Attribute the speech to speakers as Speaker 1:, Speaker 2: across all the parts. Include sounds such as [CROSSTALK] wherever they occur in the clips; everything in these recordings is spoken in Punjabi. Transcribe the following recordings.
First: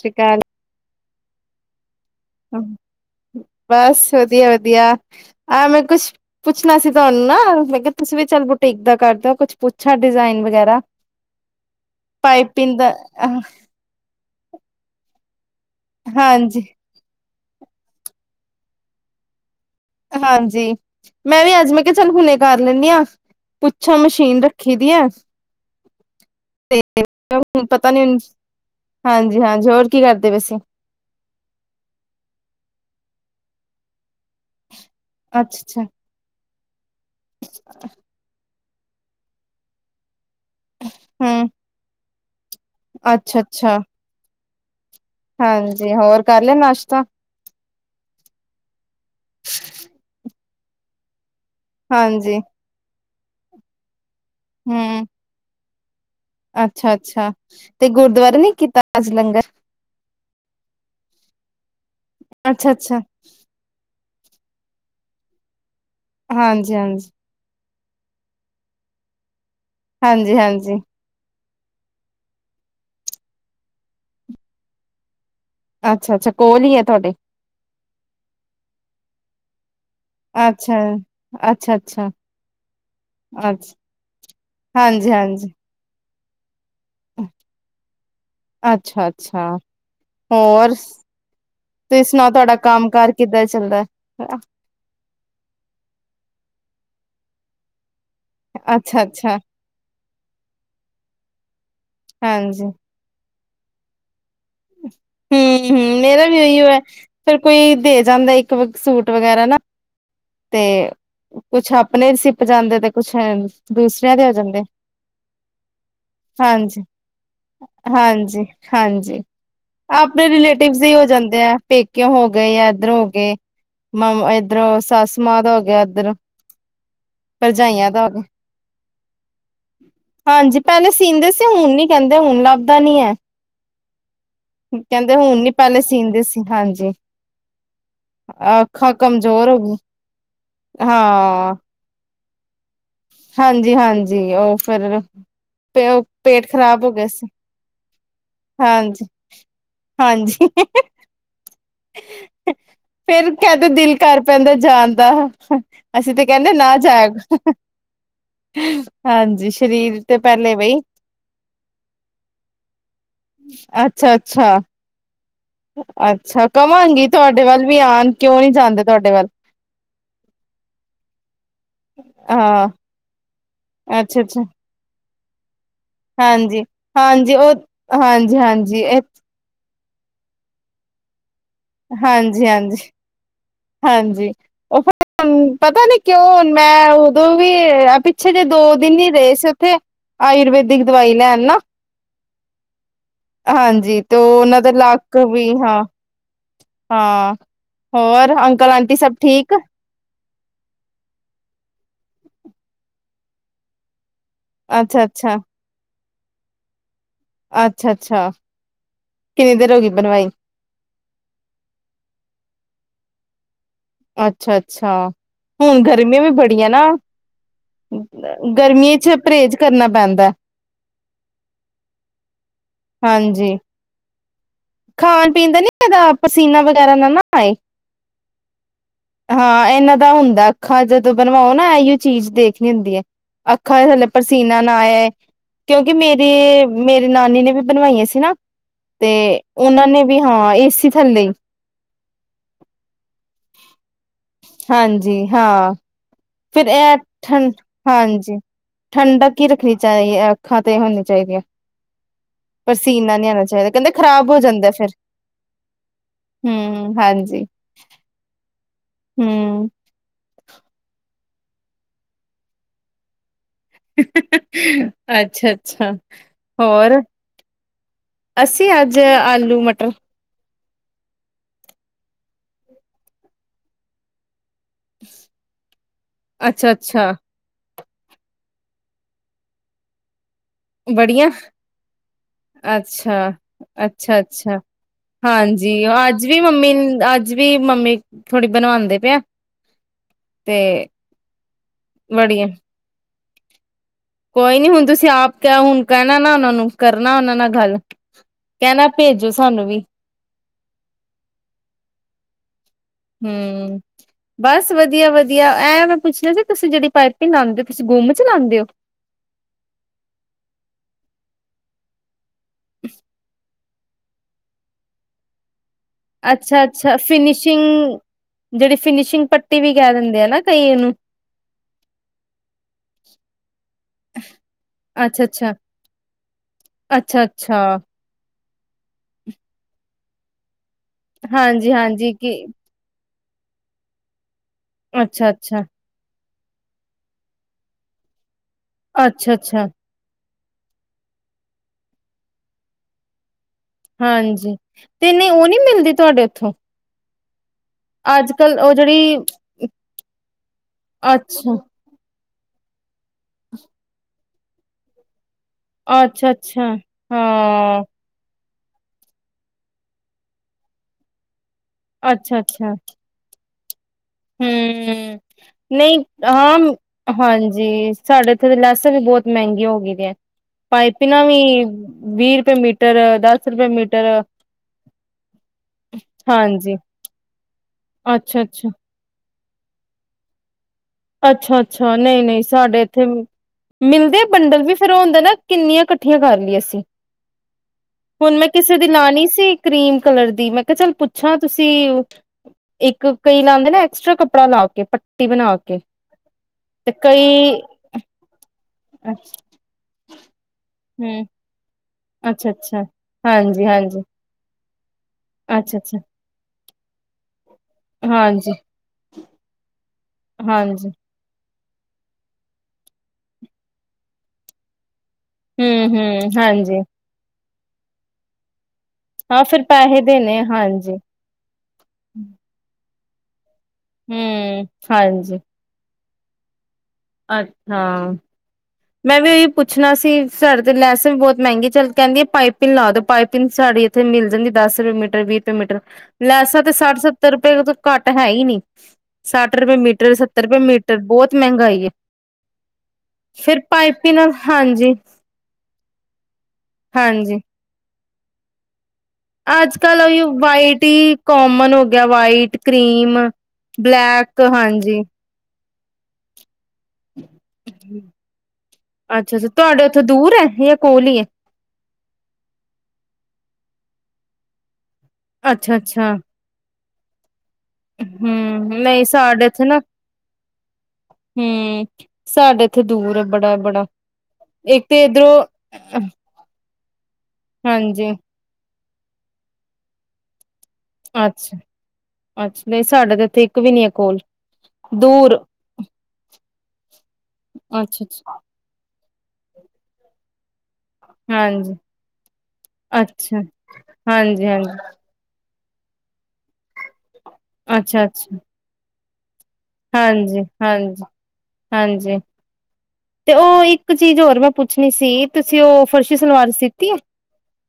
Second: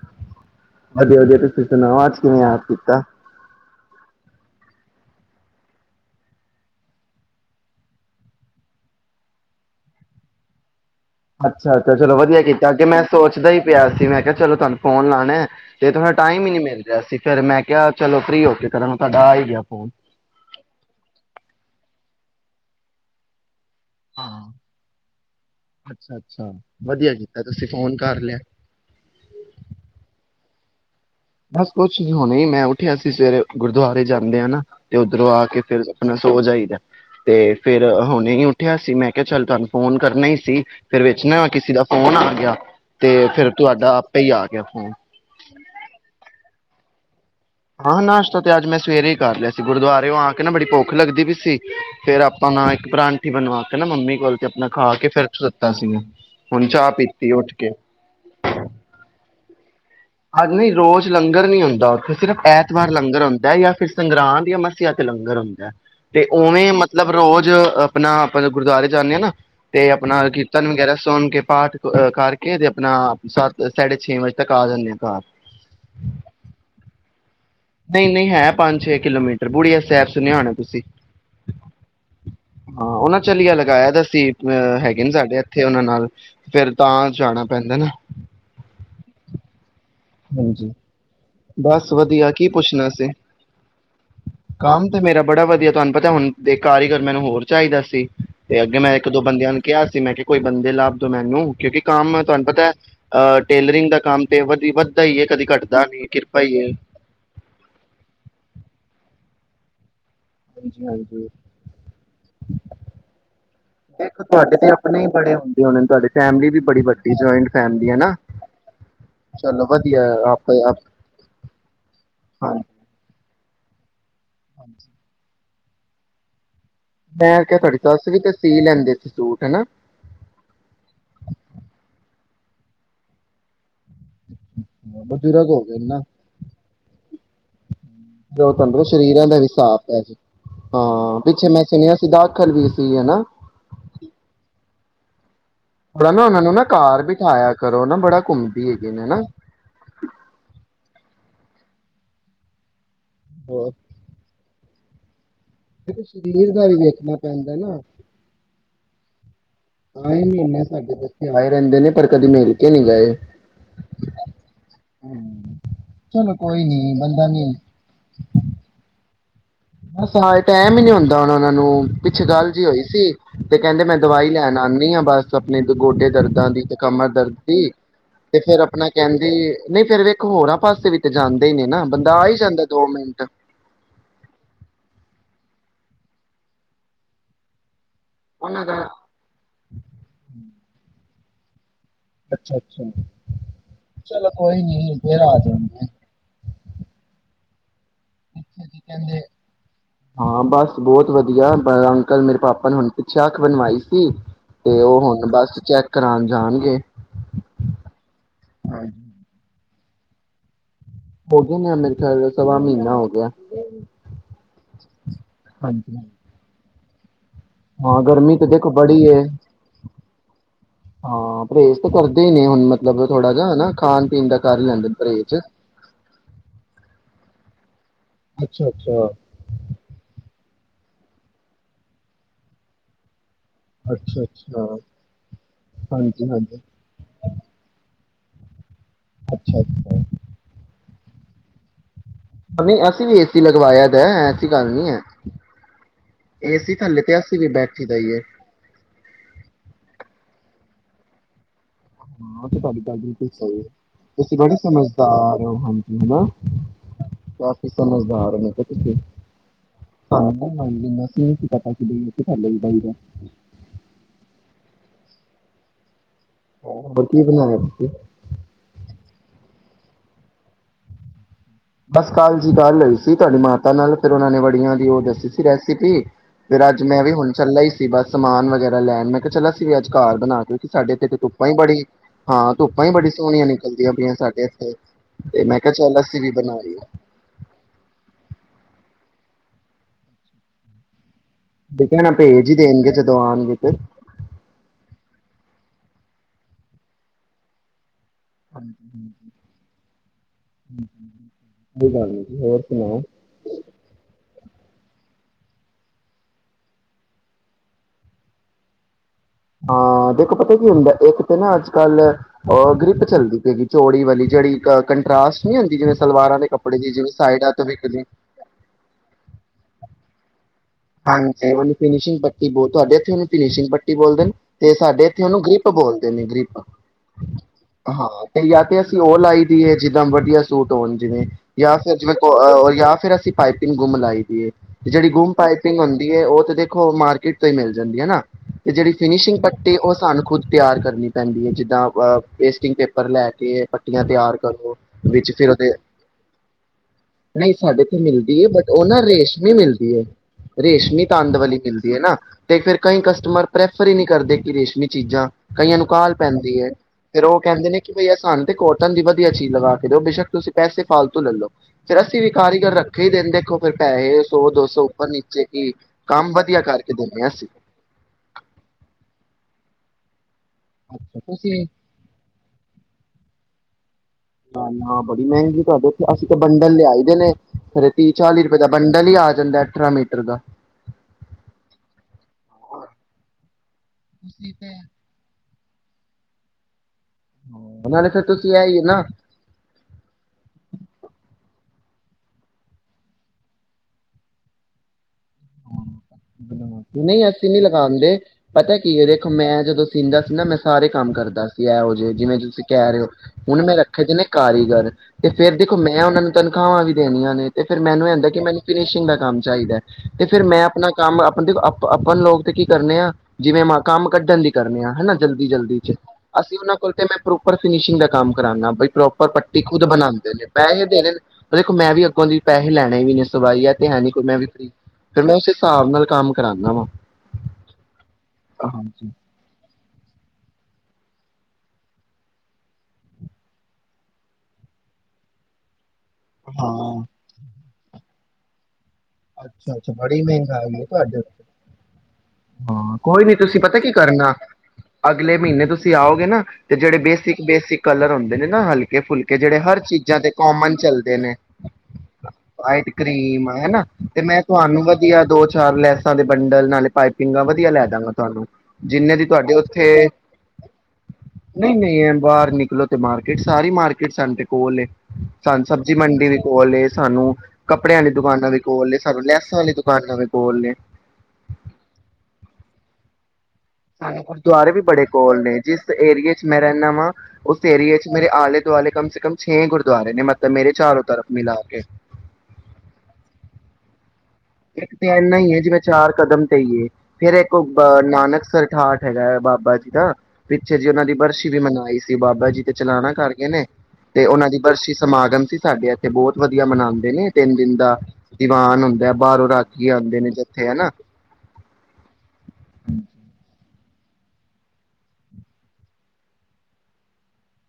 Speaker 1: ਸ਼੍ਰੀ ਅਕਾਲ
Speaker 2: ਹਾਂਜੀ ਹਾਂਜੀ ਫਿਰ ਸਟੇਸ਼ਨ ਆਵਾਂ ਅਜ
Speaker 1: ਬਸ ਵਧੀਆ ਵਧੀਆ ਵਧੀਆ ਆਹ ਮੈਂ ਕੁਛ ਪੁੱਛਣਾ ਸੀ ਤੁਹਾਨੂੰ ਨਾ ਮੈਂ ਕਿਹਾ ਤੁਸੀਂ ਵੀ ਚੱਲ ਬੁਟੀਕ ਦਾ ਕਰਦੇ ਹੋ ਕੁਛ ਪੁੱਛਾਂ ਡਿਜ਼ਾਇਨ ਵਗੈਰਾ
Speaker 2: ਅੱਛਾ ਅੱਛਾ ਚਲੋ ਵਧੀਆ ਕੀਤਾ
Speaker 1: ਪਾਈਪਿੰਗ
Speaker 2: ਅੱਗੇ
Speaker 1: ਦਾ
Speaker 2: ਮੈਂ ਸੋਚਦਾ ਹੀ ਪਿਆ ਸੀ ਮੈਂ ਕਿਹਾ ਚਲੋ ਤੁਹਾਨੂੰ ਫੋਨ ਲਾਣੇ ਤੇ ਤੁਹਾਨੂੰ ਟਾਈਮ ਹੀ ਨੀ
Speaker 1: ਹਾਂਜੀ
Speaker 2: ਮਿਲ ਰਿਹਾ ਸੀ ਚਲੋ ਮੈਂ ਕਿਹਾ ਚਲੋ ਫ੍ਰੀ ਹੋਕੇ ਕਰਨ ਹੁਣ ਤੁਹਾਡਾ ਆ ਹੀ ਗਿਆ ਫੋਨ।
Speaker 1: ਹਾਂਜੀ ਮੈਂ ਵੀ ਅੱਜ ਮੈਂ ਚੱਲ ਹੁਣੇ ਕਰ ਲੈਂਣੀ ਆਾਂ ਪੁੱਛੋ ਮਸ਼ੀਨ
Speaker 2: ਹਾਂ
Speaker 1: ਰੱਖੀ ਦੀ ਆ
Speaker 2: ਅੱਛਾ-ਅੱਛਾ
Speaker 1: ਤੇ
Speaker 2: ਵਧੀਆ ਕੀਤਾ ਤੁਸੀਂ
Speaker 1: ਪਤਾ
Speaker 2: ਫੋਨ
Speaker 1: ਨੀ ਹ
Speaker 2: ਕਰ ਲਿਆ।
Speaker 1: ਹਾਂਜੀ ਹਾਂਜੀ ਹੋਰ ਕੀ ਕਰਦੇ ਵ ਅਸੀਂ
Speaker 2: ਬਸ ਕੁਛ ਹੋਣੀ ਮੈਂ ਉੱਠਿਆ ਸੀ ਸਵੇਰੇ ਗੁਰਦੁਆਰੇ ਜਾਂਦੇ ਆ ਨਾ ਤੇ ਉੱਧਰੋਂ ਆ
Speaker 1: ਅੱਛਾ
Speaker 2: ਕੇ ਫਿਰ
Speaker 1: ਅੱਛਾ
Speaker 2: ਆਪਣਾ ਸੋ ਜਾਈਦਾ ਤੇ ਫੇਰ ਹੁਣੇ ਉੱਠਿਆ ਸੀ ਮੈਂ ਕਿਹਾ ਚੱਲ ਤੁਹਾਨੂੰ ਫੋਨ ਕਰਨਾ ਹੀ ਸੀ ਜੀ ਫਿਰ ਵਿੱਚ ਨਾ
Speaker 1: ਹਮ
Speaker 2: ਕਿਸੇ ਦਾ ਫੋਨ ਗਿਆ ਤੇ
Speaker 1: ਅੱਛਾ
Speaker 2: ਫੇਿਰ
Speaker 1: ਅੱਛਾ
Speaker 2: ਤੁਹਾਡਾ ਆਪੇ ਹੀ ਆ ਨਹੀਂ
Speaker 1: ਹਾਂਜੀ ਹੋਰ ਕਰ ਲੈ ਨਾਸ਼ਤਾ
Speaker 2: ਹਾਂ ਨਾਸ਼ਤਾ ਤੇ ਅੱਜ ਮੈਂ ਸਵੇਰੇ ਹੀ ਕਰ ਲਿਆ ਗੁਰਦੁਆਰੇ ਆ ਦੇਖ ਆ ਕੇ ਨਾ ਬੜੀ ਭੁੱਖ ਲੱਗਦੀ ਵੀ ਸੀ ਫੇਰ
Speaker 1: ਹਾਂਜੀ
Speaker 2: ਆਪਾਂ ਨਾ ਇੱਕ ਪ੍ਰਾਂ ਕੁਛ ਬਲਕੀ ਕੇ ਆਪਣਾ ਖਾ
Speaker 1: ਹਮ
Speaker 2: ਕੇ ਫਿਰ ਸੀਗਾ ਹੁਣ ਚਾਹ
Speaker 1: ਅੱਛਾ
Speaker 2: ਪੀਤੀ
Speaker 1: ਅੱਛਾ
Speaker 2: ਉੱਠ ਕੇ
Speaker 1: ਤੇ ਗੁਰਦੁਆਰੇ ਨੇ ਕੀਤਾ ਸੀ ਲੰਗਰ
Speaker 2: ਹਾਂ ਨਹੀਂ ਰੋਜ਼ ਲੰਗਰ ਨਹੀਂ ਆਉਂਦਾ ਸਿਰਫ
Speaker 1: ਅੱਛਾ
Speaker 2: ਐਤਵਾਰ
Speaker 1: ਅੱਛਾ
Speaker 2: ਲੰਗਰ ਆਉਦਾ ਜਾਂ ਫਿਰ ਸੰਗਰਾਂ ਦੀਆਂ ਮੱਸਿਆ ਤੇ ਲੰਗਰ ਹੁੰਦਾ ਤੇ ਉਵੇਂ
Speaker 1: ਹਾਂਜੀ ਹਾਂਜੀ
Speaker 2: ਮਤਲਬ ਰੋਜ਼ ਆਪਣਾ ਆਪਾਂ ਗੁਰਦੁਆਰੇ ਚ ਜਾਂਦੇ ਹਾਂ ਨਾ ਤੇ ਆਪਣਾ ਕੀਰਤਨ
Speaker 1: ਹਾਂਜੀ-ਹਾਂਜੀ,
Speaker 2: ਵਗੈਰਾ ਸੁਣ ਕੇ ਪਾਠ ਕਰਕੇ ਤੇ ਆਪਣਾ ਸੱਤ ਸਾਢੇ ਛੇ ਵਜੇ ਤੱਕ ਆ ਜਾਂਦੇ ਹਾਂ ਕੱਪ
Speaker 1: ਅੱਛਾ ਅੱਛਾ ਕੋਲ ਹੀ ਹੈ ਤੁਹਾਡੇ
Speaker 2: ਨਹੀਂ ਨਹੀਂ ਹੈ ਪੰਜ ਛੇ ਕਿਲੋਮੀਟਰ ਬੁੜੀ ਸ਼ਾਇਦ
Speaker 1: ਅੱਛਾ।
Speaker 2: ਤੁਸੀਂ
Speaker 1: ਅੱਛਾ-ਅੱਛਾ,
Speaker 2: ਹਾਂ ਉਹਨਾਂ ਚਲੀਆ
Speaker 1: ਅੱਛ
Speaker 2: ਲਗਾਇਆ ਤਾਂਸੀ ਅਹ ਹੈਗੇ ਨੇ ਸਾਡੇ
Speaker 1: ਹਾਂਜੀ-ਹਾਂਜੀ।
Speaker 2: ਇੱਥੇ ਉਹਨਾਂ ਨਾਲ ਫੇਰ ਤਾਂ ਜਾਣਾ ਪੈਂਦਾ ਨਾ
Speaker 1: ਅੱਛਾ-ਅੱਛਾ,
Speaker 2: ਹਾਂਜੀ
Speaker 1: ਹੋਰ
Speaker 2: ਬਸ
Speaker 1: ਸੁਣਾਓ
Speaker 2: ਵਧੀਆ ਕੀ
Speaker 1: ਤੁਹਾਡਾ ਕੰਮ
Speaker 2: ਪੁੱਛਣਾ ਅੇ
Speaker 1: ਕਾਰ ਕਿੱਦਾਂ ਚੱਲਦਾ?
Speaker 2: ਕੰਮ ਤੇ ਮੇਰਾ ਬੜਾ ਵਧੀਆ ਤੁਹਾਨੂੰ ਪਤਾ ਹੁਣ ਦੇਖ ਕਾਰੀਗਰ ਮੈਨੂੰ ਹੋਰ ਚਾਹੀਦਾ ਸੀ ਤੇ ਅੱਗੇ ਮੈਂ ਇੱਕ ਦੋ
Speaker 1: ਅੱਛਾ-ਅੱਛਾ,
Speaker 2: ਬੰਦਿਆਂ ਨੂੰ ਕਿਹਾ ਸੀ ਮੈਂ ਕਿਹਾ ਕੋਈ ਬੰਦੇ ਲੱਭ ਦੋ ਮੈਨੂੰ ਕਿਉਂਕ ਕੰਮ ਤੁਹਾਨੂੰ
Speaker 1: ਹਾਂਜੀ
Speaker 2: ਪਤਾ ਅਹ ਟੇਲਰਿੰਗ ਦਾ ਕੰਮ ਵਧੀ ਵੱਧਦਾ ਹੀ ਹੈ ਕਦੀ ਘੱਟਦਾ
Speaker 1: ਹੂੰ-ਹੂੰ
Speaker 2: ਨੀ
Speaker 1: ਮੇਰਾ ਵੀ ਉਹੀ ਹੈ ਫੇਰ ਕੋਈ ਦੇ ਜਾਂਦਾ ਇੱਕ ਵ ਸੂਟ ਵਗੈਰਾ ਨਾ ਤੇ
Speaker 2: ਹਾਂਜੀ ਹਾਂਜੀ
Speaker 1: ਕੁਛ ਆਪਣੇ ਸਿਪ ਜਾਂਦੇ ਤੇ ਕੁਛ ਦੂਸਰਿਆਂ
Speaker 2: ਦੇਖ
Speaker 1: ਦੇ ਹੋ
Speaker 2: ਤੁਹਾਡੇ
Speaker 1: ਜਾਂਦੇ
Speaker 2: ਤੇ ਆਪਣੇ ਹੀ ਬੜੇ ਹੁੰਦੇ ਹੋਣੇ ਤੁਹਾਡੀ ਫੈਮਿਲੀ ਵੀ ਬੜੀ
Speaker 1: ਹਾਂਜੀ
Speaker 2: ਵੱਡੀ ਜੁਆਇੰਟ ਫੈਮਿਲੀ ਹੈ ਨਾ
Speaker 1: ਹਾਂਜੀ ਹਾਂਜੀ
Speaker 2: ਚਲੋ ਵਧੀਆ
Speaker 1: ਆਪਣੇ
Speaker 2: ਆਪ ਆਪ
Speaker 1: ਰਿਲੇਟਿਵਸ ਹੀ ਹੋ ਜਾਂਦੇ ਆ ਪੇਕਿਓਂ ਹੋ
Speaker 2: ਹਾਂ
Speaker 1: ਗਏ ਜਾਂ ਇੱਧਰ ਹੋ ਗਏ ਮ ਇਧਰੋਂ ਸੱਸ ਮਾਂ ਦਾ ਹੋ ਗਿਆ ਉੱਧਰ
Speaker 2: ਮੈਂ ਕਿਹਾ ਤੁਹਾਡੀ
Speaker 1: ਭਰਜਾਈਆਂ ਦਾ
Speaker 2: ਸੱਸ ਵੀ
Speaker 1: ਹੋਵੇ
Speaker 2: ਤੇ ਸੀ ਲੈਂਦੇ ਸੀ ਸੂਟ ਹਨਾ।
Speaker 1: ਹਾਂਜੀ ਪਹਿਲੇ ਸੀਂਦੇ ਸੀ ਹੁਣ ਨੀ ਕਹਿੰਦੇ ਹੁਣ ਲੱਭਦਾ ਨੀ ਹੈ ਕਹਿੰਦੇ ਹੁਣ
Speaker 2: ਬਜ਼ੁਰਗ
Speaker 1: ਨੀ
Speaker 2: ਹੋ ਗਏ
Speaker 1: ਪਹਿਲੇ
Speaker 2: ਨਾ।
Speaker 1: ਸੀਂਦੇ ਸੀ ਹਾਂਜੀ
Speaker 2: ਜੋ ਤੁਹਾਨੂੰ ਪਤਾ
Speaker 1: ਅੱਖਾਂ
Speaker 2: ਸਰੀਰਾਂ ਦਾ ਵੀ
Speaker 1: ਕਮਜ਼ੋਰ ਹੋ ਗਈ
Speaker 2: ਹਿਸਾਬ ਹੈ ਜੀ। ਪਿੱਛੇ
Speaker 1: ਹਾਂ
Speaker 2: ਮੈਂ ਸੁਣਿਆ ਦਾਖਲ ਵੀ ਸੀ ਹਨਾ।
Speaker 1: ਹਾਂਜੀ ਹਾਂਜੀ ਉਹ ਫਿਰ ਪਿਓ
Speaker 2: ੜਾ ਨਾ ਉਹਨਾ
Speaker 1: ਪੇਟ
Speaker 2: ਨੂੰ ਨਾ
Speaker 1: ਖ਼ਰਾਬ ਹੋ
Speaker 2: ਕਾਰ
Speaker 1: ਗਿਆ ਸੀ
Speaker 2: ਬਿਠਾਇਆ ਕਰੋ ਨਾ ਬੜਾ ਘੁੰਮਦੀ ਹੈਗੇ ਨੇ
Speaker 1: ਹਾਂਜੀ
Speaker 2: ਹਨਾ।
Speaker 1: ਹਾਂਜੀ [UNINTELLIGIBLE] ਫੇਰ ਕਹਿੰਦੇ
Speaker 2: ਹੋਰ
Speaker 1: ਦਿਲ ਕਰ ਪੈਂਦਾ ਜਣ ਵਾਹ
Speaker 2: ਦੇਖੋ
Speaker 1: ਅਸੀਂ ਤੇ
Speaker 2: ਸਰੀਰ
Speaker 1: ਕਹਿੰਦੇ
Speaker 2: ਦਾ ਵੀ
Speaker 1: ਨਾ
Speaker 2: ਵੇਖਣਾ
Speaker 1: ਜਾਗ
Speaker 2: ਪੈਂਦਾ
Speaker 1: ਹਾਂਜੀ ਸਰੀਰ
Speaker 2: ਹਾਂ
Speaker 1: ਤੇ
Speaker 2: ਇਹ
Speaker 1: ਪਹਿਲੇ
Speaker 2: ਮਹੀਨੇ
Speaker 1: ਬਈ
Speaker 2: ਸਾਡੇ ਬੱਚੇ ਆਏ ਰਹਿੰਦੇ ਨੇ ਪਰ ਕਦੇ ਮਿਲ ਕੇ ਨਹੀਂੀ ਗਏ
Speaker 1: ਅੱਛਾ ਅੱਛਾ
Speaker 2: ਹਮ
Speaker 1: ਅੱਛਾ ਕਵਾਂਗੀ ਤੁਹਾਡੇ ਵੱਲ ਵੀ ਆਉਣ ਕਿਉਂ ਨੀ ਜਾਂਦੇ ਤੁਹਾਡੇ ਵੱਲ
Speaker 2: ਬਸ ਹ ਟਾਈਮ ਹੀ ਨੀ ਹੁੰਦਾਨਾ ਨੂੰ ਪਿੱਛੇ ਗੱਲ ਜਿ
Speaker 1: ਹਾਂ
Speaker 2: ਹੋਈ ਸੀ ਤੇ ਕਹਿੰਦੇ ਮੈਂ
Speaker 1: ਅੱਛਾ
Speaker 2: ਦਵਾਈ
Speaker 1: ਅੱਛਾ
Speaker 2: ਲੈਣ ਆਉਂਦੀ ਹਾਂ ਬਸ ਆਪਣੇ ਗੋਡੇ ਦਰਦਾਂ
Speaker 1: ਹਾਂਜੀ,
Speaker 2: ਦੀ ਤੇ ਕਮਰ ਦਰਦ
Speaker 1: ਹਾਂਜੀ ਉਹ
Speaker 2: ਦੀ
Speaker 1: ਹਾਂਜੀ,
Speaker 2: ਤੇ ਫੇਿਰ
Speaker 1: ਹਾਂਜੀ
Speaker 2: ਆਪਣਾ
Speaker 1: ਇਹ
Speaker 2: ਕਹਿੰਦੀ ਨਹੀਂ ਫੇਿਰ ਵੀ ਇੱਕ ਹੋਰਾਂ ਪਾਸੇ ਵਿੱਚ ਜਾਂ
Speaker 1: ਹਾਂਜੀ ਹਾਂਜੀ ਹਾਂਜੀ ਉਹ ਫ ਪਤਾ ਨੀ ਕਿਉਂ ਮੈਂ ਉਦੋਂ ਵੀ ਪਿੱਛੇ ਜੇ
Speaker 2: ਉਹਨਾਂ
Speaker 1: ਦੋ
Speaker 2: ਦਾ
Speaker 1: ਦਿਨ ਹੀ ਰਹੇ ਸੀ ਉੱਥੇ ਆਯੁਰਵੇੈਦਿਕ ਦਵਾਈ ਲੈਣ ਨ
Speaker 2: ਅੱਛਾ -ਅੱਛਾ
Speaker 1: ਹਾਂਜੀ ਤੇ
Speaker 2: ਚਲੋ
Speaker 1: ਉਹਨਾਂ
Speaker 2: ਕੋਈ
Speaker 1: ਦਾ
Speaker 2: ਨੀ
Speaker 1: ਲੱਕ
Speaker 2: ਫੇਰ ਆ
Speaker 1: ਵੀ ਹਾਂ
Speaker 2: ਜਾਂਗੇ
Speaker 1: -ਹਾਂ। ਹੋਰ ਅੰਕਲ ਆਂਟੀ ਸਭ ਠੀਕ
Speaker 2: ਹਾਂ ਬਸ ਬਹੁਤ ਵਧੀਆ ਜੀ [UNINTELLIGIBLE] ਕੱਲ ਮੇਰੇ ਪਾਪਾ ਨੇ ਮੈਨੂੰ ਪੁਛਿਆ ਅੱਖ ਬਣਵਾਈ ਸੀ। ਤੇ ਉਹ
Speaker 1: ਅੱਛਾ,
Speaker 2: ਹੁਣ
Speaker 1: ਅੱਛਾ,
Speaker 2: ਬਸ ਚੈੱਕ ਕਰਾਣ ਜਾਣਗੇ।
Speaker 1: ਅੱਛਾ -ਅੱਛਾ ਕਿੰਨੀ ਦੇਰ ਹੋ ਗਈ। ਬਣਵਾਈ।
Speaker 2: ਹੋ ਗਏ ਨੇ ਮੇਰੇ ਖਰੇ ਸਵਾ ਮਹੀਨਾ ਹੋ ਗਿਆ।
Speaker 1: ਅੱਛਾ -ਅੱਛਾ ਹੁਣ
Speaker 2: ਹਾਂਜੀ
Speaker 1: ਗਰਮੀਆਂ ਵੀ ਬੜੀਆਂ ਨਾ।
Speaker 2: ਹਾਂ ਗਰਮੀ ਤਾਂ ਦੇਖੋ
Speaker 1: ਗਰਮੀਆਂ
Speaker 2: ਬੜੀ ਏ
Speaker 1: ਚ ਪਰਹੇਜ਼ ਕਰਨਾ ਪੈਂਦਾ
Speaker 2: ਹਾਂ ਪਰਹੇਜ਼ ਤਾਂ ਕਰਦੇ ਹੀ ਨੇ ਹੁਣ ਮਤਲਬ ਥੋੜਾ ਜਿ
Speaker 1: ਹਾਂਜੀ
Speaker 2: ਹਨਾ ਖਾਣ ਪੀਣ ਦਾ ਕਰ ਹੀ ਲੈਂਦੇ
Speaker 1: ਖਾਣ
Speaker 2: ਪਰਹੇਜ਼
Speaker 1: ਪੀਣ ਦਾ ਨੀ ਇਹਦਾ ਪਸੀਨਾ ਵਗੈਰਾ ਦਾ ਨਾ ਹਾਏ
Speaker 2: ਅੱਛਾ ਅੱਛਾ
Speaker 1: ਹਾਂ ਇਹਨਾਂ ਦਾ ਹੁੰਦਾ। ਖਾ ਜਦੋਂ ਬਣਵਾਓ ਨਾ ਇਈਓ ਚੀਜ਼ ਦੇਖਣੀ ਹੁੰਦੀ ਹੈ। ਅੱਖਾਂ ਦੇ ਥੱਲੇ
Speaker 2: ਅੱਛਾ
Speaker 1: ਪਸੀਨਾ ਨਾ
Speaker 2: ਅੱਛਾ
Speaker 1: ਆਏ ਕਿਉਂਕਿ
Speaker 2: ਹਾਂਜੀ, ਹਾਂਜੀ।
Speaker 1: ਮੇਰੀ ਮੇਰੀ ਨਾਨੀ ਨੇ ਵੀ ਬਣਵਾਈਆਂ ਸੀ ਨਾ। ਤੇ
Speaker 2: ਅੱਛਾ,
Speaker 1: ਉਹੇ
Speaker 2: ਅੱਛਾ।
Speaker 1: ਵੀ ਹਾਂ ਏਸੀ ਥੱਲੇ
Speaker 2: ਨਹੀਂ ਅਸੀਂ ਵੀ ਏਸੀ ਲਗਵਾਇਆ ਤਾਂ ਐਸੀ ਗੱਲ ਨੀ ਹੈ।
Speaker 1: ਹਾਂਜੀ ਹਾਂ ਫਿਰ
Speaker 2: ਏਸੀ
Speaker 1: ਇਹ
Speaker 2: ਥੱਲੇ ਤੇ
Speaker 1: ਠ
Speaker 2: ਅਸੀਂ ਵੀ ਬੈਠੀ ਦਾ ਹੀ ਹੈ।
Speaker 1: ਹਾਂਜੀ ਠੰਡਕ ਹੀ ਰੱਖਣੀ ਚਾਹੀ ਹੈ ਅੱਖਾਂ ਤੇ ਹੋਣੀ ਚਾਹੀਦੀ ਏ।
Speaker 2: ਹਾਂ, ਤੇ ਤਾਡੀ ਗਲ ਬਿਲਕੁਲ ਸਹੀ ਏ।
Speaker 1: ਕਹਿੰਦੇ ਖ਼ਰਾਬ ਹੋ
Speaker 2: ਤੁਸੀਂ ਬੜੇ
Speaker 1: ਜਾਂਦਾ ਫਿਰ
Speaker 2: ਸਮਝਦਾਰ ਔ, ਹਾਂਜੀ ਹੈਨਾ
Speaker 1: ਹਮ ਹਾਂਜੀ
Speaker 2: ਕਾਫੀ ਸਮਝਦਾਰ ਔ ਮੈ ਕਿਆ ਤੁਸੀਂ।
Speaker 1: ਹਮ
Speaker 2: [UNINTELLIGIBLE] ਨਈ ਸੀ ਪਤਾ ਕਿ ਬਈ ਕੀ ਸਾਡੇ ਵੀ ਬਈ ਦੈ। [UNINTELLIGIBLE]
Speaker 1: [INAUDIBLE] ਅੱਛਾ -ਅੱਛਾ। ਹੋਰ,
Speaker 2: ਕੀ ਬਣਾਇਆ ਤੁਸੀਂ?
Speaker 1: ਅਸੀਂ ਅੱਜ ਆਲੂ ਮਟ [UNINTELLIGIBLE]
Speaker 2: ਬਸ ਕਾਲ ਜੀ ਗੱਲ ਹੋਈ ਸੀ ਤੁਵਾਡੀ ਮਾਤਾ ਨਾਲ ਫੇਰ ਔਨਾਂ ਨੇ ਵੜ ੜੀਆਂ ਦੀ ਔ ਦੱਸੀ ਸੀ ਰੈਸਿਪੀ ਫੇਰ
Speaker 1: ਅੱਛਾ
Speaker 2: ਅੱਜ ਮੈਂ ਵੀ
Speaker 1: ਅੱਛਾ
Speaker 2: ਹੁਣ ਚੱਲਾ ਈ ਸੀ ਬਸ ਸਮਾਨ ਵਗੈਰਾ ਲੈਣ ਮੈਂ ਕਿਆ ਚਲ ਅਸੀ ਵੀ ਅੱਜ ਘਰ ਬਣਾ ਕਿਉਂਕਿ ਸਾਡੇ ਇੱਥੇ ਤੇ
Speaker 1: ਬੜੀਆਂ
Speaker 2: ਧੁੱਪਾਂ ਈ ਬੜੀ ਹਾਂ ਧੁੱਪਾਂ ਈ ਬੜੀ
Speaker 1: ਅੱਛਾ,
Speaker 2: ਸੋਹਣੀਆਂ ਨਿਕਲਦੀਆਂ ਪਈਆਂ ਸਾਡੇ
Speaker 1: ਅੱਛਾ-ਅੱਛਾ।
Speaker 2: ਇੱਥੇ ਤੇ ਮੈਂ ਕਿਆ
Speaker 1: ਹਾਂਜੀ,
Speaker 2: ਚੱਲ ਅਸੀ
Speaker 1: ਅੱਜ
Speaker 2: ਵੀ ਬਣਾ
Speaker 1: ਮੰਮੀ
Speaker 2: ਲਈਏ
Speaker 1: ਅੱਜ ਵੀ ਮੰਮੀ ਥੋੜੀ ਬਣਾ ਦੇ ਪਿਐ ਤੇ
Speaker 2: ਦੇਖ ਲੈਨਾ
Speaker 1: ਵੜੀਏ
Speaker 2: ਭੇਜ ਹੀ ਦੇਣਗੇ ਜਦ ਜਦੋ ਆਣਗੇਂ ਤੇ।
Speaker 1: ਕੋਈ ਨੀ ਹੁਣ ਤੁਸੀਂ ਆਪ ਕੈ ਹੁਣ ਕੈਣਾ ਨਾ ਉਨਾਂ ਨੂੰ ਕਰਨਾ ਔਨਾਂ ਨਾਲ ਗੱਲ। ਕੈਣਾ ਭੇਜੋ ਸਾਨੂੰ ਵੀ।
Speaker 2: ਹਾਂਜੀ, ਕੋਈ ਗੱਲ ਨੀ ਜੀ ਹੋਰ। ਸੁਣਾਓ
Speaker 1: ਹਮ। ਬਸ ਵਧੀਆ ਵਧੀਆ, ਐਂ ਮੈਂ ਪੁੱਛਣਾ ਸੀ ਤੁਸੀਂ ਜੇੜੀ ਪਾਈਪਿੰਨ ਲਾਂਦੇ ਪੇ ਸੀ, ਗੁੰਮ ਚ ਲਾਂਦੇ ਔ?
Speaker 2: ਹਾਂ, ਦੇਖੋ ਪਤੈ ਕੀ ਹੁੰਦੈ ਇੱਕ ਤੇ ਨਾ ਅੱਜ-ਕੱਲ ਅ ਗਰੀਪ ਚੱਲਦੀ ਪੇਗੀ। ਚੋੜੀ ਵਾਲੀ ਜੇੜੀ ਕ ਕੰਟਰਾਸਟ ਨੀ ਹੁੰ
Speaker 1: ਅੱਛਾ ਅੱਛਾ, ਫਿਨਸ਼ਿੰਗ
Speaker 2: ਵਿਕਦੀ
Speaker 1: ਜੇੜੀ ਫਿਨਸ਼ਿੰਗ ਪੱਟੀ ਵੀ ਕੈ ਦਿੰਦੇ ਐ ਨਾ ਕਈ ਉਹਨੂੰ
Speaker 2: ਹਾਂਜੀ, ਓਨੂੰ ਫਿਨੀਸ਼ਿੰਗ ਪੱਟੀ ਬੋ ਤੁਹਾਡੇ ਐਥੇ ਓਨੂੰ ਫਿਨਸ਼ਿੰਗ ਪੱਟੀ ਬੋਲਦੇ ਨੇ, ਤੇ ਸਾਡੇ ਐਥੇ ਓਨੂੰ
Speaker 1: ਅੱਛਾ-ਅੱਛਾ,
Speaker 2: ਗ੍ਰਿਪ ਬੋਲਦੇ ਨੇ ਗ੍ਰਿਪ,
Speaker 1: ਅੱਛਾ-ਅੱਛਾ।
Speaker 2: ਹਾਂ। ਤੇ ਯਾ ਤੇ ਅਸੀਂ ਔ ਲਾਈ ਦੀ ਏ ਜਿੱਦਾਂ ਵਧੀਆ ਸੂਟ ਹੋਣ ਜਿਵੇਂ ਯਾ ਫੇਰ
Speaker 1: ਹਾਂਜੀ-ਹਾਂਜੀ
Speaker 2: ਜਿਵੇਂ ਕ
Speaker 1: ਕੀ
Speaker 2: ਅ ਅ ਯਾ ਫੇਰ ਅਸੀਂ ਪਾਈਪਿੰਨ ਗੁੰਮ ਲਾਈ ਦੀ ਏ।
Speaker 1: ਅੱਛਾ ਅੱਛਾ।
Speaker 2: ਦੀਐ ਔ ਤੇ ਦੇਖੋ ਮਾਰਕੀਟ ਤੋਂ ਈ ਮਿਲ ਜਾਂਦੀ ਐ, ਹੈਨਾ। ਤੇ ਜਿਹੜੀ ਫਿਨਿਸ਼ਿੰਗ
Speaker 1: ਅੱਛਾ-ਅੱਛਾ।
Speaker 2: ਪੱਟੀ ਔ ਸਾਨੁ ਖੁਦ ਤਿਆਰ ਕਰਨੀ ਪੈਂਦੀ ਏ, ਜਿੱਦਾਂ ਅ ਪੇਸਟਿੰਗ ਪੇਪਰ ਲੈ ਕੇ। ਪੱਟੀਆਂ ਤਿਆਰ
Speaker 1: ਹਾਂਜੀ,
Speaker 2: ਕਰੋ
Speaker 1: ਤੇ ਨਹੀਂ
Speaker 2: ਵਿੱਚ
Speaker 1: ਔ
Speaker 2: ਫਿਰ
Speaker 1: ਨ੍ਹੀਂ
Speaker 2: ਉਹਦੇ
Speaker 1: ਮਿਲਦੀ ਤੁਹਾਡੇ ਔਥੋਂ?
Speaker 2: ਨਹੀਂ ਸਾਡੇ ਥੇ ਮਿਲਦੀ ਏ। ਬਟ, ਔ ਨਾ ਰੇਸ਼ਮੀ ਮਿਲਦੀ ਏ। ਰੇਸ਼ਮੀ ਤਾਂਦ
Speaker 1: ਅੱਛਾ
Speaker 2: ਵਾਲੀ ਮਿਲਦੀ ਏ ਨਾ। ਤੇ ਫਿਰ ਕਈ ਕਸਟਮਰ ਪ੍ਰੈਫਰ ਹੀ ਨਹੀਂ ਕਰਦੇ, ਕਿ ਰੇਸ਼ਮੀ ਚੀਜ਼ਾਂ। ਕਈਆਂ ਨੂੰ ਘਾਲ
Speaker 1: ਅੱਛਾ
Speaker 2: ਪੈਂਦੀ ਹੈ,
Speaker 1: ਅੱਛਾ
Speaker 2: ਫਿਰ ਉਹ ਕਹਿੰਦੇ ਨੇ
Speaker 1: ਹਾਂ
Speaker 2: ਕਿ ਬਈ ਆਸਨ ਤੇ ਕੋਟਨ ਦੀ ਵਧੀਆ ਚੀਜ਼ ਲਗਾ ਕੇ ਦਿਓ, ਬੇਸ਼ੱਕ ਤੁਸੀਂ ਪੈਸੇ ਫਾਲਤੂ ਲੈ ਲੋ। ਫਿਰ ਅਸੀਂ ਵੀ
Speaker 1: ਅੱਛਾ
Speaker 2: ਕਾਰੀਗਰ
Speaker 1: ਅੱਛਾ
Speaker 2: ਰੱਖੇ ਹੀ ਦਿੰ ਦੇਖੋ ਫਿਰ ਪੈਸੇ ਸੋ ਦੋ ਸੌ ਉੱਪਰ
Speaker 1: ਹਮ
Speaker 2: ਨੀਚੇ- ਕੀ
Speaker 1: ਨਹੀਂ
Speaker 2: ਕੰਮ ਵਧੀਆ
Speaker 1: ਹਾਂ
Speaker 2: ਕਰਕੇ ਦਿੰਦੇ ਹਾਂ ਅਸੀਂ
Speaker 1: ਹਾਂਜੀ ਸਾਡੇ ਇੱਥੇ ਲੈਸ ਵੀ ਬਹੁਤ ਮਹਿੰਗੀ- ਹੋਦੇ ਹੋ ਗਈ ਤੇ ਹੋਗੀ [INAUDIBLE]
Speaker 2: ਅੱਛਾ
Speaker 1: ਪਾਈਪਿੰਨਾਂ ਵੀ
Speaker 2: ਤੁਸੀਂ
Speaker 1: ਵੀਹ ਰੁਪਏ ਮੀਟਰ ਦਸ ਰੁਪਏ ਮੀਟਰ,
Speaker 2: ਨਾ ਨਾ ਬੜੀ ਮਹਿੰਗੀ
Speaker 1: ਹਾਂਜੀ।
Speaker 2: ਅਰੇ ਤੀ ਚਾਲੀ
Speaker 1: ਅੱਛਾ
Speaker 2: ਰੁਪਏ ਦਾ
Speaker 1: ਅੱਛਾ
Speaker 2: ਬੰਡਲ ਹੀ ਆ ਜਾਂਦਾ ਅਠਾਰਾਂ ਮੀਟਰ ਦਾ [INAUDIBLE]
Speaker 1: ਅੱਛਾ-ਅੱਛਾ ਨਹੀਂ-ਨਹੀਂ ਸਾਡੇ ਇੱਥੇ ਮਿਲਦੇ ਆ ਬੰਡਲ ਵੀ ਫਿਰ ਹੁੰਦੇ ਨਾ- ਕਿੰਨੀਆਂ ਇਕੱਠੀਆਂ ਕਰ ਲਈ ਅਸੀਂ
Speaker 2: ਨਾਲੇ ਫਿਰ
Speaker 1: ਹੁਣ ਮੈਂ
Speaker 2: ਤੁਸੀਂ ਇਹ
Speaker 1: ਕਿਸੇ
Speaker 2: ਹੀ
Speaker 1: ਦੀ
Speaker 2: ਨਾ
Speaker 1: ਲਾਣੀ ਸੀ ਕਰੀਮ ਕਲਰ ਦੀ, ਮੈਂ ਕਿਹਾ ਚੱਲ ਪੁੱਛਾਂ ਤੁਸੀਂ, ਇੱਕ ਕਈ ਲਾਉਂਦੇ ਨਾ ਐਕਸਟਰਾ ਕੱਪੜਾ ਲਾ ਕੇ ਪੱਟੀ ਬਣਾ- ਕੇ ਤੇ
Speaker 2: ਨਹੀਂ ਅਸੀਂ
Speaker 1: ਕਈ
Speaker 2: ਨਹੀਂ ਲਗਾਉਦੇ ਪਤਾ ਕੀ ਹੈ ਦੇਖੋ ਮੈਂ ਜਦੋਂ ਸਿੱਖ ਦਾ ਸੀ ਨਾ ਮੈਂ ਸਾਰੇ ਕੰਮ
Speaker 1: ਹੂੰ
Speaker 2: ਕਰਦਾ ਸੀ। ਏ ਜਿਵੇਂ ਤੁਸੀਂ
Speaker 1: ਅੱਛਾ-ਅੱਛਾ
Speaker 2: ਕਹਿ ਰਹੇ ਹੋ ਹੁਣ ਮੈਂ
Speaker 1: ਹਾਂਜੀ-ਹਾਂਜੀ
Speaker 2: ਰੱਖੇ ਦੇ ਨੇ ਕਾ ਕਾਰੀਗਰ ਤੇ ਫੇਰ ਦੇਖੋ
Speaker 1: ਅੱਛਾ-ਅੱਛਾ
Speaker 2: ਮੈਂ ਉਹਨਾਂ ਨੂੰ ਤਨਖਾਵਾਂ ਵੀ ਦੇਣੀਆਂ ਨੇ ਤੇ ਫਿਰ ਮੈਨੂੰ ਇਹ ਹੂੰਦਾ ਹੈ ਕਿ
Speaker 1: ਹਾਂਜੀ-ਹਾਂਜੀ
Speaker 2: ਮੈਨੂੰ ਫਿਨਿਸਿ਼ਗ ਦਾ ਕੰਮ ਚਾਹੀਦਾ। ਤੇ ਫੇਿਰ ਮੈਂ ਅਪਣਾ ਕੰਮ ਹ ਦੇਖੋ ਆਪ ਆਪਾਂ ਲੋਕ ਤੇ ਕੀ ਕਰਨੇ ਆ ਜਿਵੇਂ ਮ ਕੰਮ ਕੱਢਣ ਦੀ ਕਰਨੇ ਆ ਹੈਨਾ। ਜਲਦੀ ਜਲਦੀ ਚ
Speaker 1: ਹੂੰ-ਹੂੰ ਹਾਂਜੀ ਹਾਂਜੀ ਹੂੰ ਹੂੰ
Speaker 2: ਅਸੀ ਉਹਨਾ
Speaker 1: ਹਾਂਜੀ
Speaker 2: ਕੋਲ ਤੇ ਮੈਂ ਪ੍ਰੋ ਫਿਨਸ਼ਿੰਗ ਦਾ ਕੰਮ ਕਰਾਉਣਾ ਬਈ ਪ੍ਰੋਪਰ
Speaker 1: ਹਾਂ
Speaker 2: ਪੱਟੀ
Speaker 1: ਫਿਰ
Speaker 2: ਖੁਦ
Speaker 1: ਪੈਹੇ
Speaker 2: ਬਣਾਉਂਦੇ
Speaker 1: ਦੇਣੇ
Speaker 2: ਨੇ ਪੈਸੇ
Speaker 1: ਹਾਂਜੀ
Speaker 2: ਦੇਣੇ ਦੇਖੋ ਮੈਂ ਵੀ ਅੱਗੋਂ ਦੀ ਪੈਸੇ ਲੈਣੇ ਹੈਵੀਨੇਸ ਦਵਾਈ ਆ ਤੇ ਹੈ ਨਹੀਂ ਕੋਈ ਮੈਂ ਵੀ
Speaker 1: ਹੂੰ
Speaker 2: ਤੇ ਮੈਂ ਉਸ ਹਿਸਾਬ ਨਾਲ ਕੰਮ ਕਰਾਉਣਾ ਵਾ।
Speaker 1: ਅੱਛਾ,
Speaker 2: ਹਾਂਜੀ
Speaker 1: ਮੈਂ ਵੀ ਉਹੀ ਪੁੱਛ ਪੁੱਛਣਾ ਸੀ ਸਾਡੇ ਇਥੇ ਲੈਸਾ ਵੀ ਬੜੀਆਂ ਮੰਗਿਆ ਚੱਲ ਕਹਿੰਦੀ ਐ ਪਾਈਪਿੰਗ ਲਾ ਦੋ, ਪਾਈਪਿੰਗ ਸਾਡੇ ਏਥੇ ਮਿਲ ਜਾਂਦੀ ਏ, ਦਸ ਰੁਪਏ ਮੀਟਰ ਵੀਂ ਰੁਪਏ ਮੀਟਰ ਲੈਸਾਂ ਤਾਂ ਸਤ
Speaker 2: ਹਾਂ
Speaker 1: ਸਤਰ ਰੁਪਏ ਘੱਟ ਹੈ ਹੀ ਨੀ ਸੱਠ
Speaker 2: ਅੱਛਾ
Speaker 1: ਰੁਪਏ
Speaker 2: ਅੱਛਾ
Speaker 1: ਮੀਟਰ
Speaker 2: ਬੜੀ
Speaker 1: ਸੱਤਰ ਰੁਪਏ
Speaker 2: ਮਹਿੰਗਾਈ ਹੈ
Speaker 1: ਮੀਟਰ
Speaker 2: ਤੁਹਾਡੇ
Speaker 1: ਬਹੁਤ
Speaker 2: ਉੱਥੇ
Speaker 1: ਮਹਿੰਗਾਈ ਏ।
Speaker 2: ਹਾਂ ਕੋਈ ਨੀ ਤੁਸੀਂ ਪਤਾ ਕੀ ਕਰਨਾ,
Speaker 1: ਹਾਂਜੀ
Speaker 2: ਅਗਲੇ ਮਹੀਨੇ ਤੁਸੀਂ ਆਓਗੇ ਨਾ ਤੇ ਜਿਹੜੇ
Speaker 1: ਹਾਂਜੀ
Speaker 2: ਬੇਸਿਕ-ਬੇਸਿਕ ਕਲਰ ਹੁੰਦੇ ਨੇ ਨਾ ਹਲਕੇ ਫੁਲਕੇ ਜਿਹੜੇ
Speaker 1: ਅੱਜ
Speaker 2: ਹਰ
Speaker 1: ਕੱਲ
Speaker 2: ਚੀਜ਼ਾਂ
Speaker 1: ਉਹੀਓ
Speaker 2: ਤੇ ਕੋਮਨ
Speaker 1: ਵਾਈਟ ਹੀ
Speaker 2: ਚੱਲਦੇ ਨੇ
Speaker 1: ਕੋਮਨ ਹੋ ਗਿਆ ਵਾਈਟ ਕਰੀਮ ਬਲੈਕ
Speaker 2: ਤੇ ਮੈਂ ਤੁਹਾਨੂੰ
Speaker 1: ਹਾਂਜੀ
Speaker 2: ਵਧੀਆ ਦੋਚ ਚਾਰ ਲੈਸਾਂ ਦੇ ਬਣਡਲ ਨਾਲੇ ਪਾਈਪਿੰਗਾ ਵਧੀਆ ਲੈ ਦਾਂਗਾ ਤੁਹਾਨੂੰ, ਜਿੰਨੇ ਦੀ
Speaker 1: ਅੱਛਾ ਅੱਛਾ
Speaker 2: ਤੁਹਾਡੇ ਉੱਥੇ,
Speaker 1: ਦੂਰ ਹੈ ਜਾਂ ਕੋਲ ਹੀ ਹੈ
Speaker 2: ਨਹੀਂ-ਨਹੀਂ ਜਿਵੇਂ ਬਾਹਰ ਨਿਕਲੋ ਤੇ ਮਾਰਕੀਟ ਸਾਰੀ ਮਾਰਕੀਟ ਸਾਡੇ ਕੋਲ ਹੈ। ਸਨ
Speaker 1: ਅੱਛਾ
Speaker 2: ਸਬਜ਼ੀ
Speaker 1: ਅੱਛਾ
Speaker 2: ਮੰਡੀ ਵੀ ਕੋਲ ਹੈ। ਸਾਨੂੰ- ਕੱਪੜਿਆਂ ਨੇ ਦੁਕਾਨਾਂ ਵੇ
Speaker 1: ਹਮ
Speaker 2: ਬੋਲੇ
Speaker 1: ਨਹੀਂ
Speaker 2: ਸਾਨੂੰ, ਲੈਸਾ ਵਾਲੀ ਦੁਕਾਨ ਨਵੇ ਪੁਲ ਬੋਲ ਨੇ
Speaker 1: ਹੂ, ਸਾਡੇ ਇੱਥੇ ਦੂਰ ਐ ਬੜਾ ਬੜਾ
Speaker 2: ਸਾਨੂੰ ਗੁਰਦੁਆਰੇ ਵੀ
Speaker 1: ਇੱਕ ਤੇ
Speaker 2: ਬੜੇ ਕੋਲ
Speaker 1: ਇੱਧਰੋਂ
Speaker 2: ਨੇ, ਜਿਸ ਏਰੀਏ ਚ ਮੈਂ ਰਹਿ ਨਵਾਂ ਉਸ ਏਰੀਏ ਚ
Speaker 1: ਹਾਂਜੀ
Speaker 2: ਮੇਰੇ ਆਲੇ ਦਵਾਲੇ ਕਮ ਸੇ ਕਮ, ਛੇ ਗੁਰਦੁਆਰੇ ਨੇ ਮਤ
Speaker 1: ਅੱਛਾ ਅੱਛਾ, ਸਾਡੇ ਤੇ ਇੱਥੇ ਇੱਕ ਵੀ ਨੀ ਹੈ ਕੋਲ
Speaker 2: ਇੱਕ ਤਾਂ
Speaker 1: ਦੂਰ
Speaker 2: ਇਨਾ ਹੀ ਹੈ, ਜਿਵੇਂ ਚਾਰ ਕਦਮ ਸਹੀ ਹੈ। ਫਿਰ ਇੱਕ
Speaker 1: ਅੱਛਾ ਅੱਛਾ
Speaker 2: ਨਾਨਕ ਸਰ ਠਾਠ ਹੈਗਾ ਹੈ, ਬਾਬਾ ਜੀ ਦਾ ਪਿੱਛੇ ਜੀ ਉਹਨਾਂ ਦੀ ਬਰਸੀ ਵੀ
Speaker 1: ਹਾਂਜੀ
Speaker 2: ਮਨਾਈ ਸੀ, ਬਾਬਾ ਜੀ ਤੇ ਚਲਾਣਾ ਕਰ
Speaker 1: ਅੱਛਾ
Speaker 2: ਗਏ ਨੇ, ਤੇ
Speaker 1: ਹਾਂਜੀ
Speaker 2: ਉਹਨਾਂ ਦੀ
Speaker 1: ਹਾਂਜੀ
Speaker 2: ਬਰਸੀ ਸਮਾਗਮ ਸੀ। ਸਾਡੇ ਇੱਥੇ ਬਹੁਤ ਵਧੀਆ ਮਨਾਉਂਦੇ ਨੇ ਤਿੰਨ ਦਿਨ ਦਾ
Speaker 1: ਅੱਛਾ ਅੱਛਾ
Speaker 2: ਦੀਵਾਨ ਹੁੰਦਾ ਬਾਰ ਔ ਰੱਖ
Speaker 1: ਹਾਂਜੀ ਹਾਂਜੀ ਹਾਂਜੀ, ਤੇ ਔ ਇੱਕ ਇੱਕ ਚੀਜ਼ ਹੋਰ ਮੈਂ ਪੁੱਛਣੀ ਸੀ, ਤੁਸੀਂ ਉਹ ਫਰਸ਼ੀ ਸਲਵਾਰ ਸੀਤੀ ਐ।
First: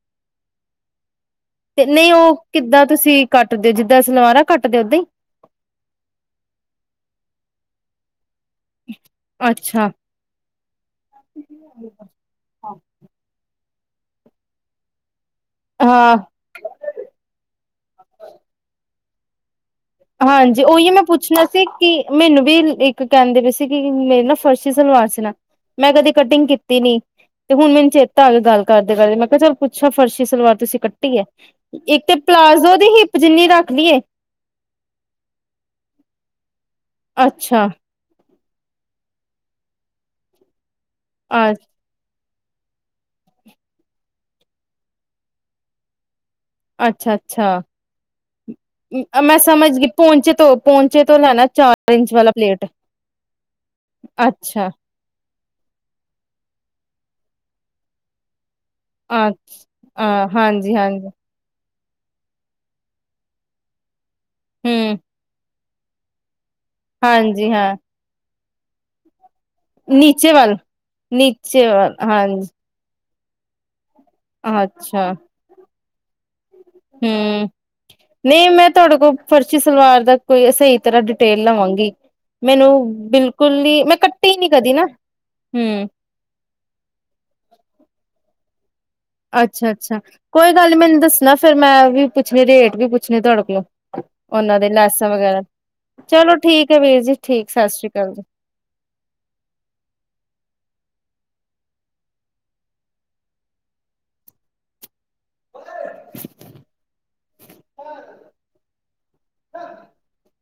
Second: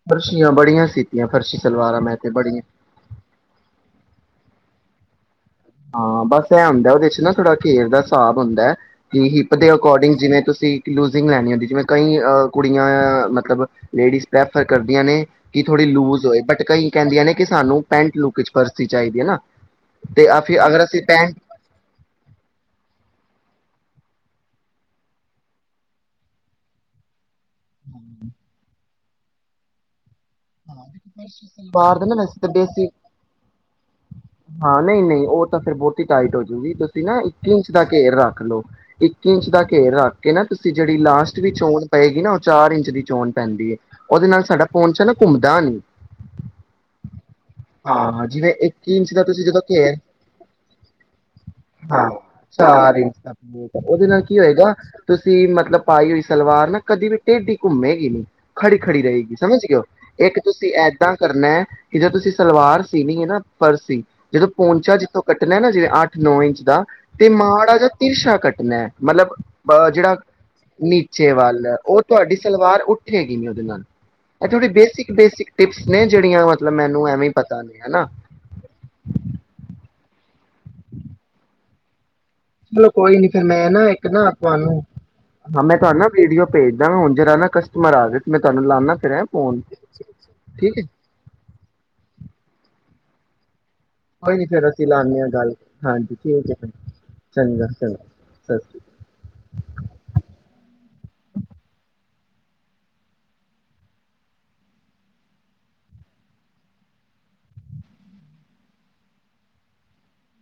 Speaker 2: ਫਰਸ਼ੀਆਂ ਬੜੀਆਂ ਸੀ
Speaker 1: ਤੇ ਨਹੀਂ ਉਹ ਕਿੱਦਾਂ ਤੁਸੀਂ ਕੱਟਦੇ ਜਿੱਦਾਂ ਸਲਵਾਰਾ ਕੱਟ ਐ ਤੇ ਔਦਾਂ ਹੀ
Speaker 2: ਹਾਂ ਬਸ ਇਹ ਹੁਨਦਾ ਉਹਦੇ ਚ ਨਾ ਥੋੜਾ ਘੇਰ ਦਾ ਹਿਸਾਬ ਹੁੰਦਾ ਕਿ ਹਿਪ ਦੇ
Speaker 1: ਅੱਛਾ
Speaker 2: ਅਕੋਰਡਿੰਗ ਜਿਵੇਂ ਤੁਸੀਂ ਲੂਜਿੰਗ ਲੈਣੀ ਹੁੰਦੀ ਜਿਵੇਂ ਕਈ ਕੁੜੀਆਂ ਮਤਲਬ ਲੇਡੀਜ਼ ਪ੍ਰੈਫਰ ਕਰਦੀਆਂ ਨੇ ਕਿ ਥੋੜੀ
Speaker 1: ਹਾਂ
Speaker 2: ਲੂਜ ਹੋਏ ਬਟ ਕਈ ਕਹਿੰਦੀ ਨੇ ਕਿ ਸਾਨੂੰ ਪੈਂਟ ਲੁਕ ਪਰਸੀ ਚਾਹੀਦੀ ਹੈ ਨਾ ਤੇ ਆ
Speaker 1: ਹਾਂਜੀ ਜੇ
Speaker 2: ਫਿਰ ਅਗਰ
Speaker 1: ਉਹੀ ਮੈਂ
Speaker 2: ਅਸੀਂ ਪੈਂਟ
Speaker 1: ਪੁੱਛਣਾ ਸੀ ਕਿ ਮੈਨੂੰ ਵੀ ਇੱਕ ਕਹਿੰਦੇ ਵੀ ਸੀ ਕਿ ਮੇਰੇ ਨਾ ਫਰਸ਼ੀ ਸਲਵਾਰ ਸੀ ਨਾ ਮੈਂ ਕਦੇ ਕਟਿੰਗ ਕੀਤੀ ਨੀ ਤੇ ਹੁਣ ਮੈਨੂੰ ਚੇਤਾ ਗੱਲ ਕਰ ਾਰੇ ਮੈਂ ਕਿਹਾ ਚੱਲ ਪੁੱਛੋ ਫਰਸ਼ੀ ਸਲਵਾਰ ਤੁਸੀਂ ਕੱਟੀ ਹੈ
Speaker 2: ਸਲਵਾਰ
Speaker 1: ਇੱਕ
Speaker 2: ਦੇ
Speaker 1: ਤੇ
Speaker 2: ਨਾ ਵੈਸੇ ਤਾਂ
Speaker 1: ਪਲਾਜ਼ੋ ਦੀ
Speaker 2: ਬੇਸਿਕ
Speaker 1: ਹਿੱਪ ਜਿੰਨੀ ਰੱਖਦੀਏ
Speaker 2: ਹਾਂ ਨਹੀਂ ਨਹੀਂ ਉਹ ਤਾਂ ਫੇਿਰ ਬਹੁਤ ਹੀ ਟਾਈਟ ਹੋ ਜਾ ਵੀ ਤੁਸੀਂ ਨਾ ਇੱਕ
Speaker 1: ਅੱਛਾ
Speaker 2: ਇੰਚ ਦਾ ਘੇਰ ਰੱਖ ਰੱਖ ਲਓ ਇੱਕ ਇੰਚ ਦਾ ਘੇਰ ਰੱਖ ਕੇ ਨਾ ਤੁਸੀਂ ਜਿਹੜੀ ਲਾਸਟ ਵੀ
Speaker 1: ਅੱ
Speaker 2: ਚੋਣ ਪਏਗੀ ਨਾ ਚਾਰ ਇੰਚ ਦੀ ਚੋਣ ਪੈਂਦੀ ਹੈ ਉਹਦੇ ਨਾਲ ਸਾਡਾ ਪਹੁੰਚ ਹੈ ਨਾ ਘੁੰਮਦਾ ਨਹੀਂ
Speaker 1: ਅੱਛਾ ਅੱਛਾ
Speaker 2: ਜਿਵੇਂ ਇੱਕ ਹੀ ਇੰਚ ਦਾ
Speaker 1: ਮੈਂ
Speaker 2: ਤੁਸੀਂ ਜਦੋਂ
Speaker 1: ਸਮਝ ਗਈ
Speaker 2: ਘੇਰ
Speaker 1: ਪਹੁੰਚੇ ਤੋਂ ਪਹੁੰਚੇ ਤੋਂ ਲੈਣਾ ਚਾਰ
Speaker 2: ਹਾਂ
Speaker 1: ਇੰਚ ਵਾਲਾ ਪਲੇਟ
Speaker 2: ਚਾਰ ਇੰਚ ਦਾ ਪਲੇਟ, ਉਹਦੇ ਨਾਲ ਕੀ
Speaker 1: ਅੱਛਾ
Speaker 2: ਹੋਏਗਾ ਮਤਲਬ ਪਾਈ ਹੋਈ ਸਲਵਾਰ ਨਾ ਕਦੀ ਵੀ ਟਢੇਡੀ ਘੁੰਮੇਗੀ ਨ ਖੜੀ ਖੜੀ
Speaker 1: ਅ
Speaker 2: ਰਹੇਗੀ ਸਮਝ ਗ ਹੋ
Speaker 1: ਅ
Speaker 2: ਇੱਕ ਤੁਸੀਂ
Speaker 1: ਹਾਂਜੀ ਹਾਂਜੀ
Speaker 2: ਏਦਾਂ ਕਰਨਾ ਕਿ ਜੇ ਤੁਸੀਂ ਸਲਵਾਰ ਸੀਣੀ ਹੈ ਨਾ ਪਰਸੀ ਸੀ ਜਦੋਂ ਪਹੁੰਚਿਆ
Speaker 1: ਹੂੰ
Speaker 2: ਜਿੱਥੋਂ ਕੱਟਣਾ ਨਾ ਜਿ ਅੱਠ ਨੌ ਇੰਚ ਤੇ
Speaker 1: ਹਾਂਜੀ ਹਾਂ
Speaker 2: ਮਾੜਾ ਜ ਤੀਰਸ਼ਾ ਕੱਟ ਨ ਮਤਲਬ ਅ ਜਿਹੜਾ
Speaker 1: ਨੀਚੇ ਵੱਲ
Speaker 2: ਨੀਚੇ ਵੱਲ ਉਹ ਤੁਹਾਡੀ ਸਲਵਾਰ ਉਠ ਹੈੇਗੀ ਨੇ ਅਦੇ ਨਾਲ ਜੁੜੀ ਬੇਸਿਕ ਬੇਸਿਕ ਟਟੀਪ ਨੇ ਜਿਹੜੀਆਂ ਵ
Speaker 1: ਹਮ ਨਹੀਂ ਮੈਂ ਤੁਹਾਡੇ ਕੋਲ ਪਰਚੀ ਸਲਵਾਰ ਦਾ ਕੋਈ ਸਹੀ ਤਰ੍ਹਾਂ ਡਿਟੇਲ ਲਵਾਂਗੀ। ਮੈਨੂੰ
Speaker 2: ਚਲੋ ਕੋਈ ਨੀ ਫ
Speaker 1: ਬਿਲਕੁਲ
Speaker 2: ਮੈਂ
Speaker 1: ਹੀ
Speaker 2: ਨਾ ਇੱਕ ਨਾ
Speaker 1: ਕੱਟੀ
Speaker 2: ਆਪ
Speaker 1: ਨੀ ਕਦੀ
Speaker 2: ਨੂੰ
Speaker 1: ਨਾ
Speaker 2: ਹ ਮੈਂ
Speaker 1: ਹੂੰ
Speaker 2: ਤੁਹਾਨੂੰ ਨਾ ਵੀਡੀਓ ਭੇਜਦਾ ਹੁਣ ਜਿਹ ਨਾਕਸਟਮਰ ਮਾ ਤੇ ਮੈਂ ਤੁਹਾਨੂੰ ਲਾਉਦਾ।
Speaker 1: ਅੱਛਾ, ਅੱਛਾ ਕੋਈ ਗੱਲ ਨੀ ਮੈਨੂੰ ਦੱਸਣਾ ਫੇਰ ਮੈਂ ਵੀ ਪੁੱਛਣੀ ਰੇਟ ਵੀ ਪੁੱਛ ਨੇ ਧੜਕ ਲਓ।
Speaker 2: ਕੋਈ ਨੀ ਫੇਰ ਅਸੀਂ ਲਾਉਂਦੇ ਹਾਂ ਗੱਲ ਹਾਂਜੀ
Speaker 1: ਚਲੋ
Speaker 2: ਠੀਕ ਹੈ
Speaker 1: ਵੀਰ ਜੀ ਠੀਕ
Speaker 2: ਚੰਗਾ
Speaker 1: ਸਤਿ ਸ੍ਰੀ
Speaker 2: ਚੰ।
Speaker 1: ਅਕਾਲ
Speaker 2: ਸਤਿ ਸ੍ਰੀ ਅਕਾਲ।
Speaker 1: [INAUDIBLE]